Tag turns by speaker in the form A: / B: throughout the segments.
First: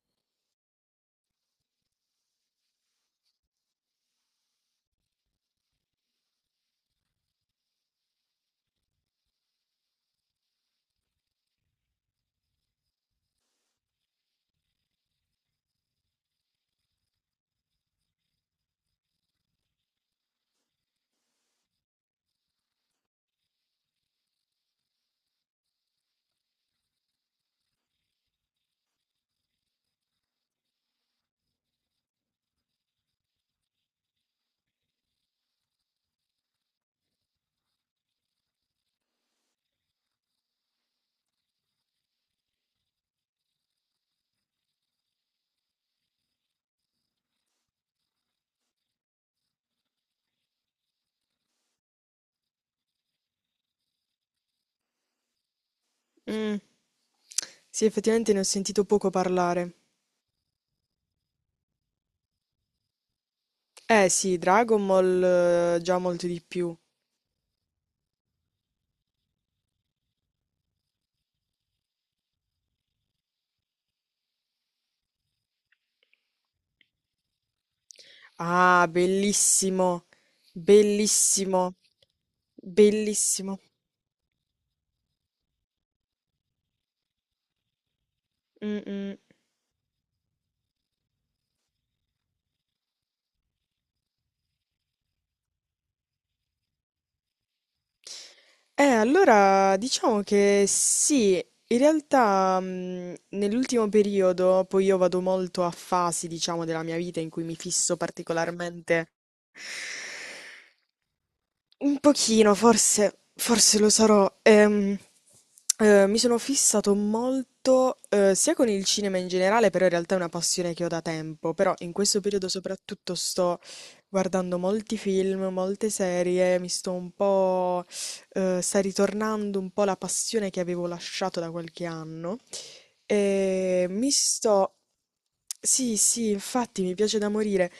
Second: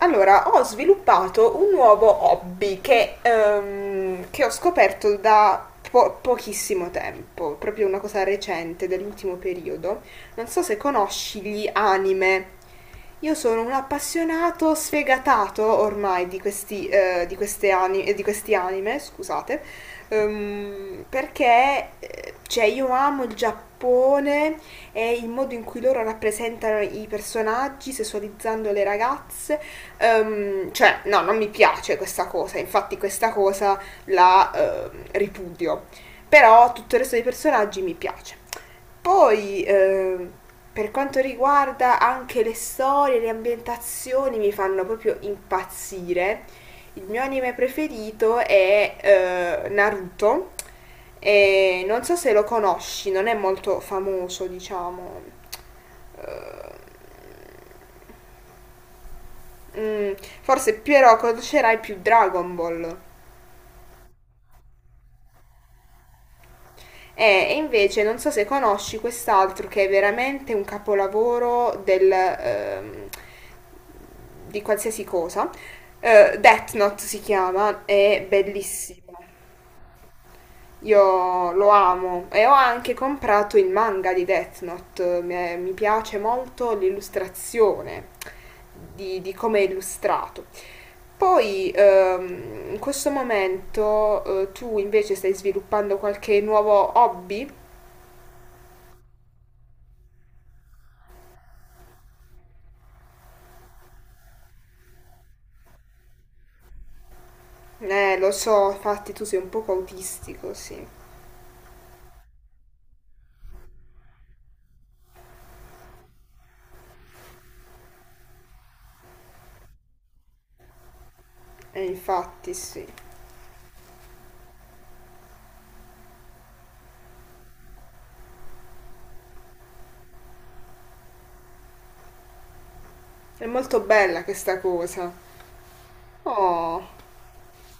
A: Allora, ho sviluppato un nuovo hobby che ho scoperto da pochissimo tempo, proprio una cosa recente dell'ultimo periodo. Non so se conosci gli anime. Io sono un appassionato sfegatato ormai di questi, di queste di questi anime, scusate, perché cioè, io amo il Giappone e il modo in cui loro rappresentano i personaggi, sessualizzando le ragazze. Cioè, no, non mi piace questa cosa, infatti questa cosa la ripudio. Però tutto il resto dei personaggi mi piace. Poi, per quanto riguarda anche le storie, le ambientazioni, mi fanno proprio impazzire. Il mio anime preferito è Naruto. E non so se lo conosci, non è molto famoso, diciamo.
B: Mm.
A: Eh,
B: Sì, effettivamente ne ho sentito poco parlare.
A: mm, forse Piero conoscerai più Dragon Ball.
B: Eh sì, Dragon Ball già molto di più.
A: E invece non so se conosci quest'altro che è veramente un capolavoro del, di qualsiasi cosa. Death Note si chiama, è
B: Ah,
A: bellissimo.
B: bellissimo,
A: Io lo
B: bellissimo,
A: amo e ho anche comprato
B: bellissimo.
A: il manga di Death Note. Mi piace molto l'illustrazione
B: Mm, mm.
A: di come è illustrato. Poi in questo momento tu invece stai sviluppando qualche nuovo hobby?
B: Allora diciamo che sì, in realtà nell'ultimo periodo, poi io vado molto a fasi, diciamo, della mia vita in cui mi fisso
A: Lo so,
B: particolarmente.
A: infatti tu sei un poco autistico, sì.
B: Un pochino, forse, forse lo sarò. Mi sono fissato molto, sia con il cinema in generale, però in realtà è una passione che ho da tempo, però
A: E
B: in questo periodo
A: infatti sì.
B: soprattutto sto guardando molti film, molte serie, mi sto un po', sta ritornando un po' la passione che avevo lasciato da qualche anno.
A: È molto
B: E mi
A: bella questa
B: sto...
A: cosa.
B: Sì, sì, infatti
A: Oh,
B: mi piace da morire.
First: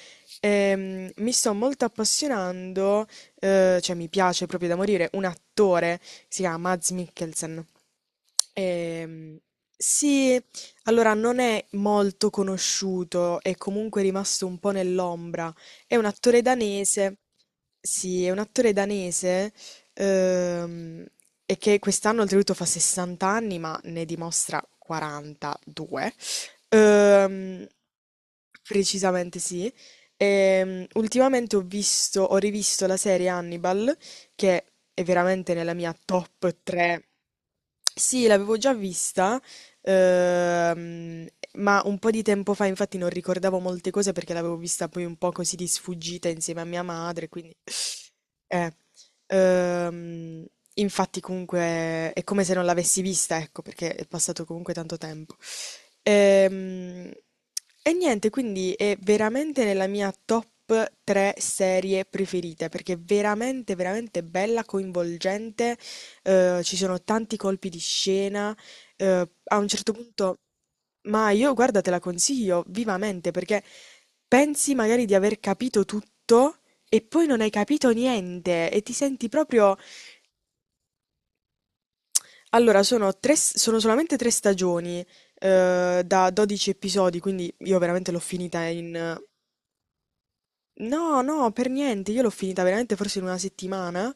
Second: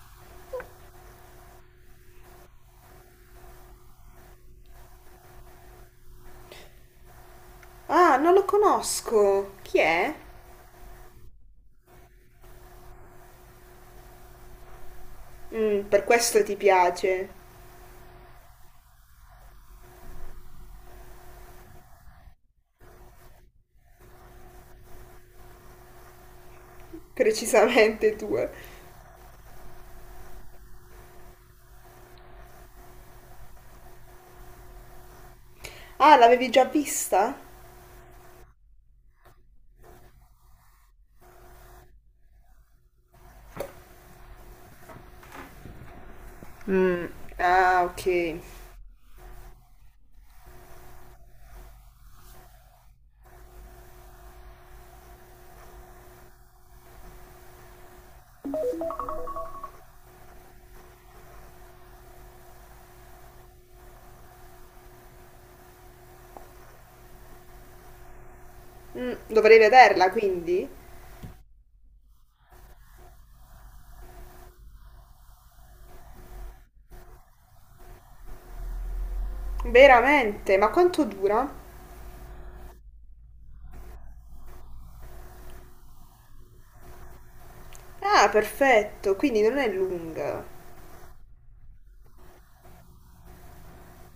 B: Mi sto molto appassionando, cioè mi piace proprio da morire, un attore, si chiama Mads Mikkelsen.
A: ah, non lo
B: Ehm,
A: conosco. Chi è?
B: sì, allora non è molto conosciuto, è comunque rimasto un po' nell'ombra.
A: Mm,
B: È
A: per
B: un
A: questo
B: attore
A: ti
B: danese.
A: piace.
B: Sì, è un attore danese. Ehm, e che quest'anno oltretutto fa 60 anni, ma ne dimostra 42. Ehm,
A: Precisamente tu.
B: Precisamente sì. Ultimamente ho visto, ho rivisto la serie Hannibal, che è veramente nella mia
A: Ah, l'avevi
B: top
A: già
B: 3.
A: vista?
B: Sì, l'avevo già vista, ehm, ma un po' di tempo fa, infatti non ricordavo molte cose perché l'avevo vista poi un po' così di sfuggita insieme a mia
A: Mm,
B: madre, quindi...
A: ah, ok.
B: Eh, ehm, Infatti comunque è come se non l'avessi vista, ecco, perché è passato comunque tanto tempo. Ehm, e niente, quindi è veramente nella mia top 3 serie preferite perché è veramente, veramente bella, coinvolgente. Ci sono tanti colpi di scena
A: Mm,
B: a
A: dovrei
B: un certo
A: vederla
B: punto,
A: quindi?
B: ma io guarda, te la consiglio vivamente perché pensi magari di aver capito tutto e poi non hai capito niente e ti senti proprio...
A: Veramente? Ma quanto dura?
B: Allora, tre, sono solamente tre stagioni, da 12 episodi, quindi io veramente l'ho
A: Ah,
B: finita
A: perfetto,
B: in...
A: quindi non è lunga.
B: No, no, per niente, io l'ho finita veramente forse in una settimana.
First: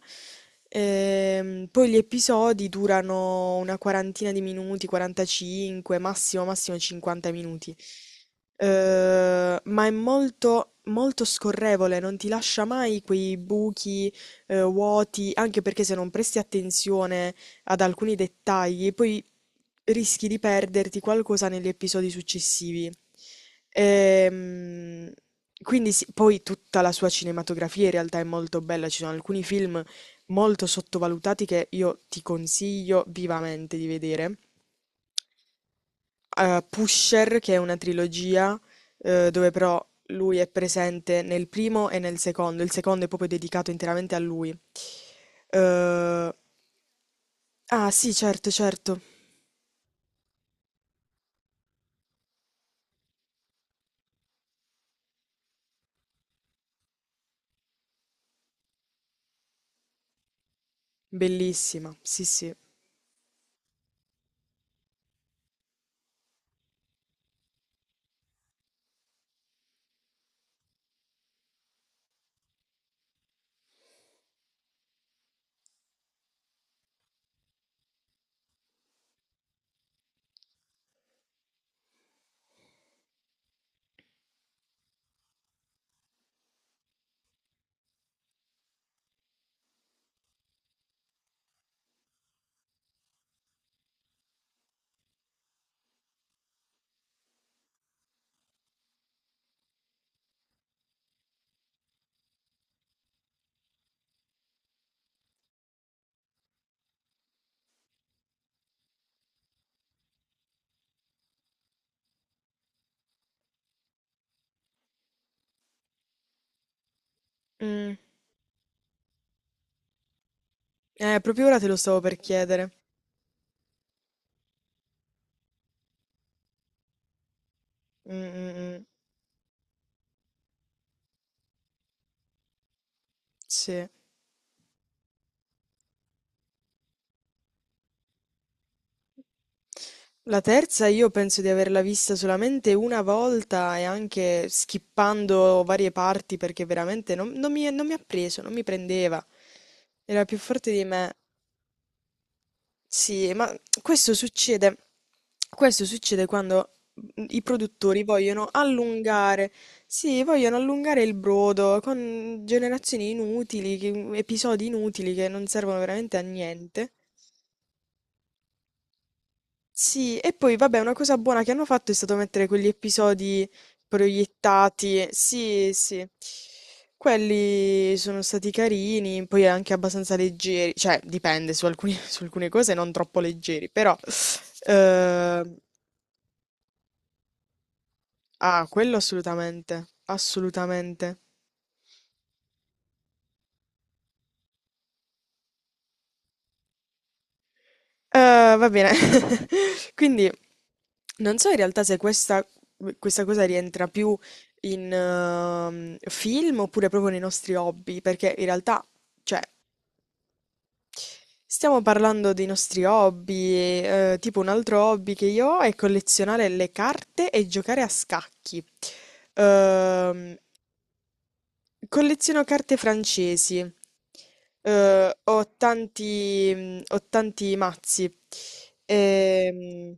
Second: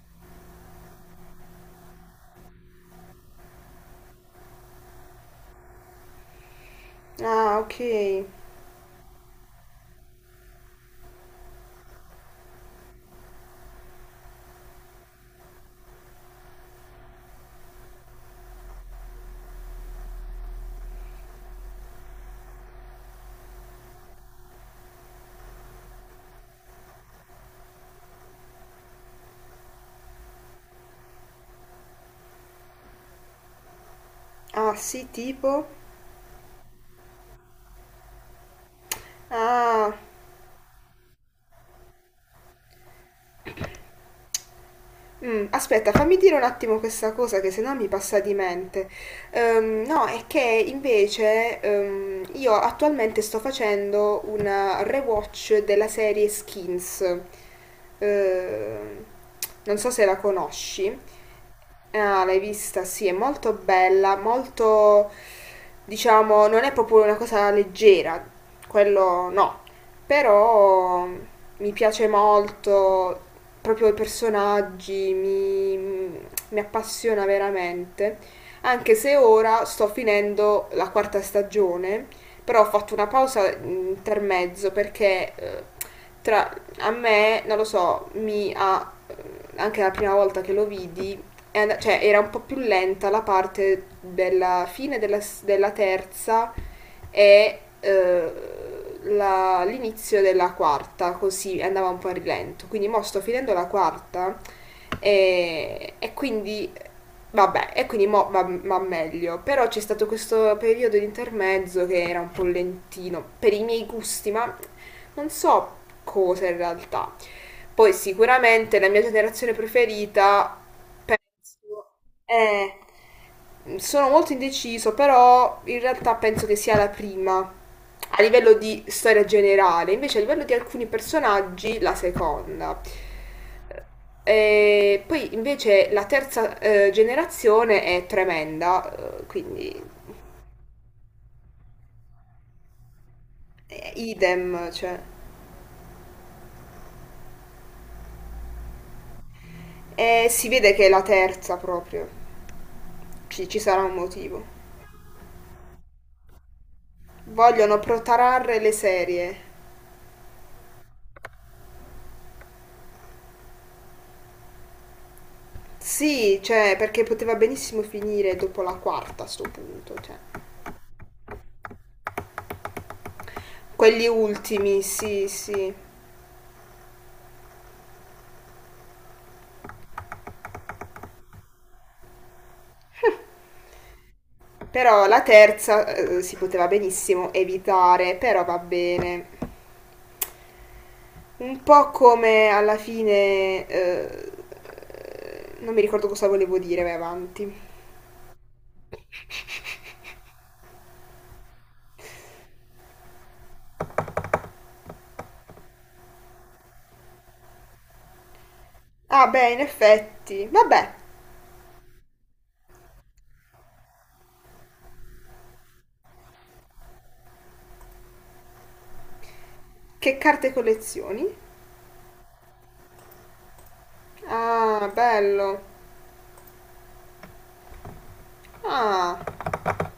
B: Poi gli episodi durano una quarantina di minuti, 45, massimo, massimo 50
A: Ah,
B: minuti.
A: ok.
B: Ma è molto, molto scorrevole, non ti lascia mai quei buchi, vuoti, anche perché se non presti attenzione ad alcuni dettagli, e poi rischi di perderti qualcosa negli episodi successivi. Ehm, quindi sì, poi tutta la sua cinematografia in realtà è molto bella, ci sono alcuni film molto sottovalutati che io ti consiglio vivamente di vedere.
A: Ah, sì, tipo.
B: Pusher, che è una trilogia, dove però
A: Ah.
B: lui è presente nel primo e nel secondo, il secondo è proprio dedicato interamente a lui.
A: Mm, aspetta, fammi dire
B: Eh,
A: un attimo questa cosa che sennò mi
B: ah sì,
A: passa di
B: certo,
A: mente.
B: certo.
A: No, è che invece io attualmente sto facendo una rewatch della serie Skins. Ehm, non so se la conosci.
B: Bellissima,
A: Ah,
B: sì,
A: l'hai
B: sì.
A: vista? Sì, è molto bella, molto, diciamo, non è proprio una cosa leggera, quello no, però mi piace molto, proprio i personaggi, mi appassiona veramente. Anche se ora sto finendo la quarta stagione, però ho fatto una pausa intermezzo perché tra, a me, non lo so, mi ha, anche la prima volta che lo vidi, è cioè era un po' più lenta la parte della fine della, della terza e l'inizio della quarta, così andava un po' a rilento. Quindi mo sto finendo la quarta e quindi vabbè, e quindi mo va meglio. Però c'è stato questo periodo di intermezzo che era un po' lentino per i miei gusti, ma non so cosa in realtà. Poi
B: Mm.
A: sicuramente la mia generazione preferita,
B: Proprio ora te lo
A: penso,
B: stavo per chiedere.
A: eh, sono molto indeciso, però in realtà penso che sia la prima
B: Mm,
A: a livello
B: mm,
A: di
B: mm.
A: storia generale, invece a livello di alcuni personaggi la seconda.
B: Sì.
A: E poi invece la terza generazione è tremenda, quindi
B: La terza io penso di averla vista solamente una volta e anche
A: idem, cioè,
B: skippando varie parti perché veramente non mi, non mi ha preso, non mi prendeva. Era
A: e
B: più
A: si
B: forte
A: vede
B: di
A: che è la
B: me.
A: terza proprio,
B: Sì,
A: ci,
B: ma
A: ci sarà un
B: questo
A: motivo.
B: succede, questo succede quando i
A: Vogliono
B: produttori vogliono
A: protrarre le serie.
B: allungare, sì, vogliono allungare il brodo con generazioni inutili, episodi inutili che non servono veramente a
A: Sì, cioè,
B: niente.
A: perché poteva benissimo finire dopo la quarta a sto punto, cioè.
B: Sì, e poi vabbè, una cosa buona che hanno fatto è stato mettere quegli episodi
A: Quelli ultimi,
B: proiettati,
A: sì,
B: sì,
A: sì.
B: sì. Quelli sono stati carini, poi anche abbastanza leggeri, cioè su alcune cose non troppo leggeri, però...
A: Però la
B: Ehm,
A: terza si poteva benissimo evitare, però va
B: ah, quello
A: bene.
B: assolutamente, assolutamente.
A: Un po' come alla fine... non mi ricordo cosa volevo dire, vai avanti.
B: Va bene. Quindi non so in realtà se questa cosa rientra più in film oppure proprio nei nostri hobby, perché in realtà,
A: Ah,
B: cioè,
A: beh, in effetti. Vabbè,
B: stiamo parlando dei nostri hobby, tipo un altro hobby che io ho è collezionare le carte e giocare a scacchi.
A: che
B: Ehm,
A: carte collezioni?
B: Colleziono carte francesi.
A: Ah,
B: Ho
A: bello.
B: ho tanti mazzi.
A: Ah,
B: Ehm,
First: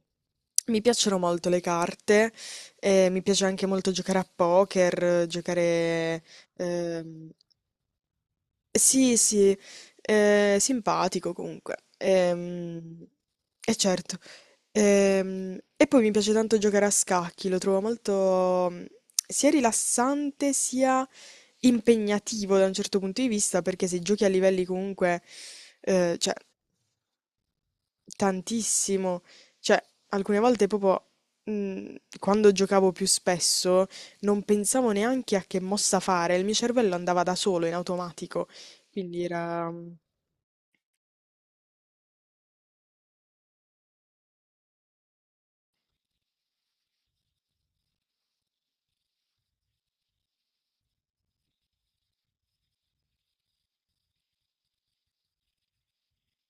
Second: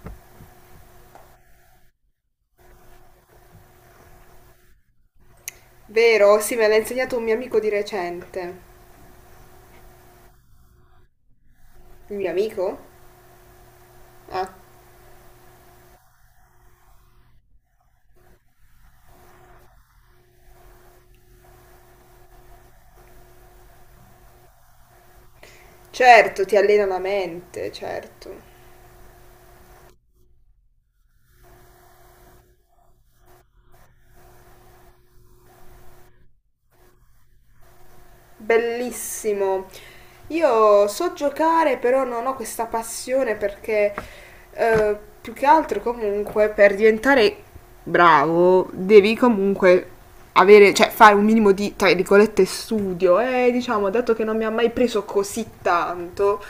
B: Mi piacciono molto le carte, mi piace anche molto giocare a poker,
A: vero? Sì, me l'ha insegnato un
B: ehm,
A: mio amico di recente.
B: sì, simpatico comunque.
A: Il mio amico?
B: E certo.
A: Ah,
B: E poi mi piace tanto giocare a scacchi, lo trovo molto sia rilassante sia impegnativo da un certo punto di vista, perché se giochi a livelli comunque, eh, cioè,
A: certo, ti allena la mente, certo.
B: tantissimo, cioè, alcune volte proprio, mm, quando giocavo più spesso, non pensavo neanche a che mossa fare, il mio cervello andava da solo in automatico. Quindi
A: Bellissimo.
B: era.
A: Io so giocare, però non ho questa passione perché più che altro comunque per diventare bravo devi comunque avere, cioè fare un minimo di, tra virgolette, studio e diciamo, dato che non mi ha mai preso così tanto,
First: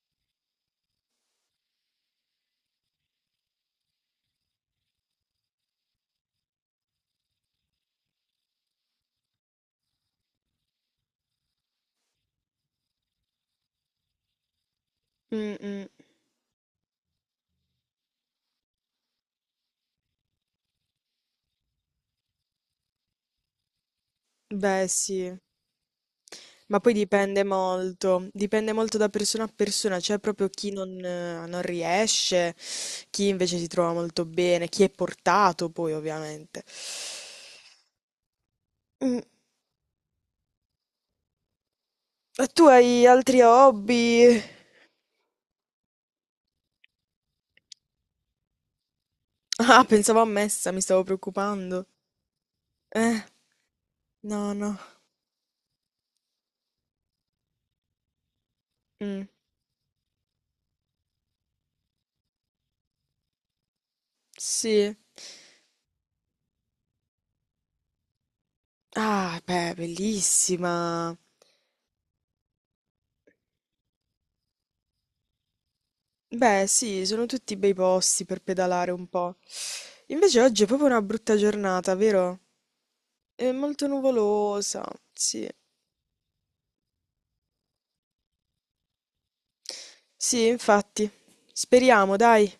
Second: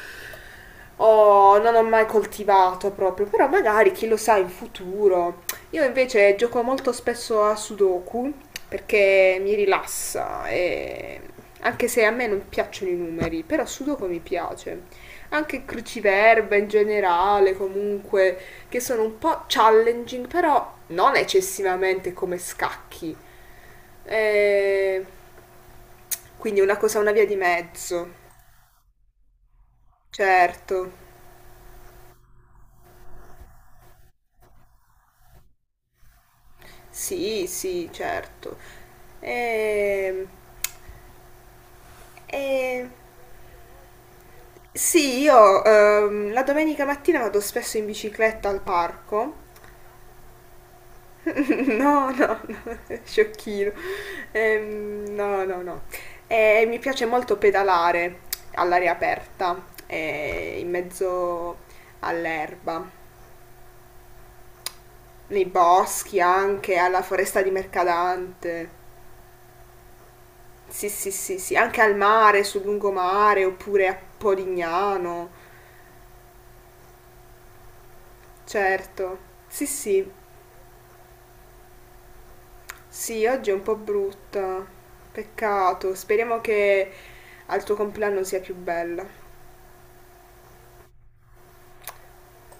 A: non ho mai coltivato proprio, però magari chi lo sa in futuro io invece gioco molto spesso a Sudoku perché mi rilassa e anche se a me non piacciono i numeri, però Sudoku mi piace.
B: Mm,
A: Anche
B: mm.
A: cruciverba in generale, comunque, che sono un po' challenging, però non eccessivamente come scacchi.
B: Beh,
A: Eh,
B: sì,
A: Quindi una
B: ma poi
A: cosa, una via di mezzo.
B: dipende molto da persona a persona, c'è proprio chi
A: Certo.
B: non riesce, chi invece si trova molto bene, chi è portato poi ovviamente.
A: Sì, sì, certo.
B: Mm.
A: Ehm,
B: E tu
A: E,
B: hai altri hobby?
A: sì, io la domenica mattina vado spesso in bicicletta al parco.
B: Ah, pensavo a messa, mi stavo preoccupando.
A: No, no, no,
B: Eh,
A: sciocchino.
B: no, no.
A: No, no, no. E mi piace molto pedalare all'aria
B: Mm,
A: aperta, in mezzo all'erba,
B: sì.
A: nei boschi anche, alla foresta di Mercadante.
B: Ah, beh,
A: Sì, sì,
B: bellissima.
A: sì, sì, anche al mare, sul lungomare, oppure a Polignano,
B: Beh, sì, sono tutti bei posti per pedalare un
A: certo.
B: po'.
A: Sì, sì.
B: Invece oggi è proprio una brutta giornata, vero?
A: Sì, oggi
B: È
A: è un po'
B: molto
A: brutta.
B: nuvolosa, sì.
A: Peccato. Speriamo che al tuo compleanno sia più bella.
B: Sì, infatti. Speriamo, dai.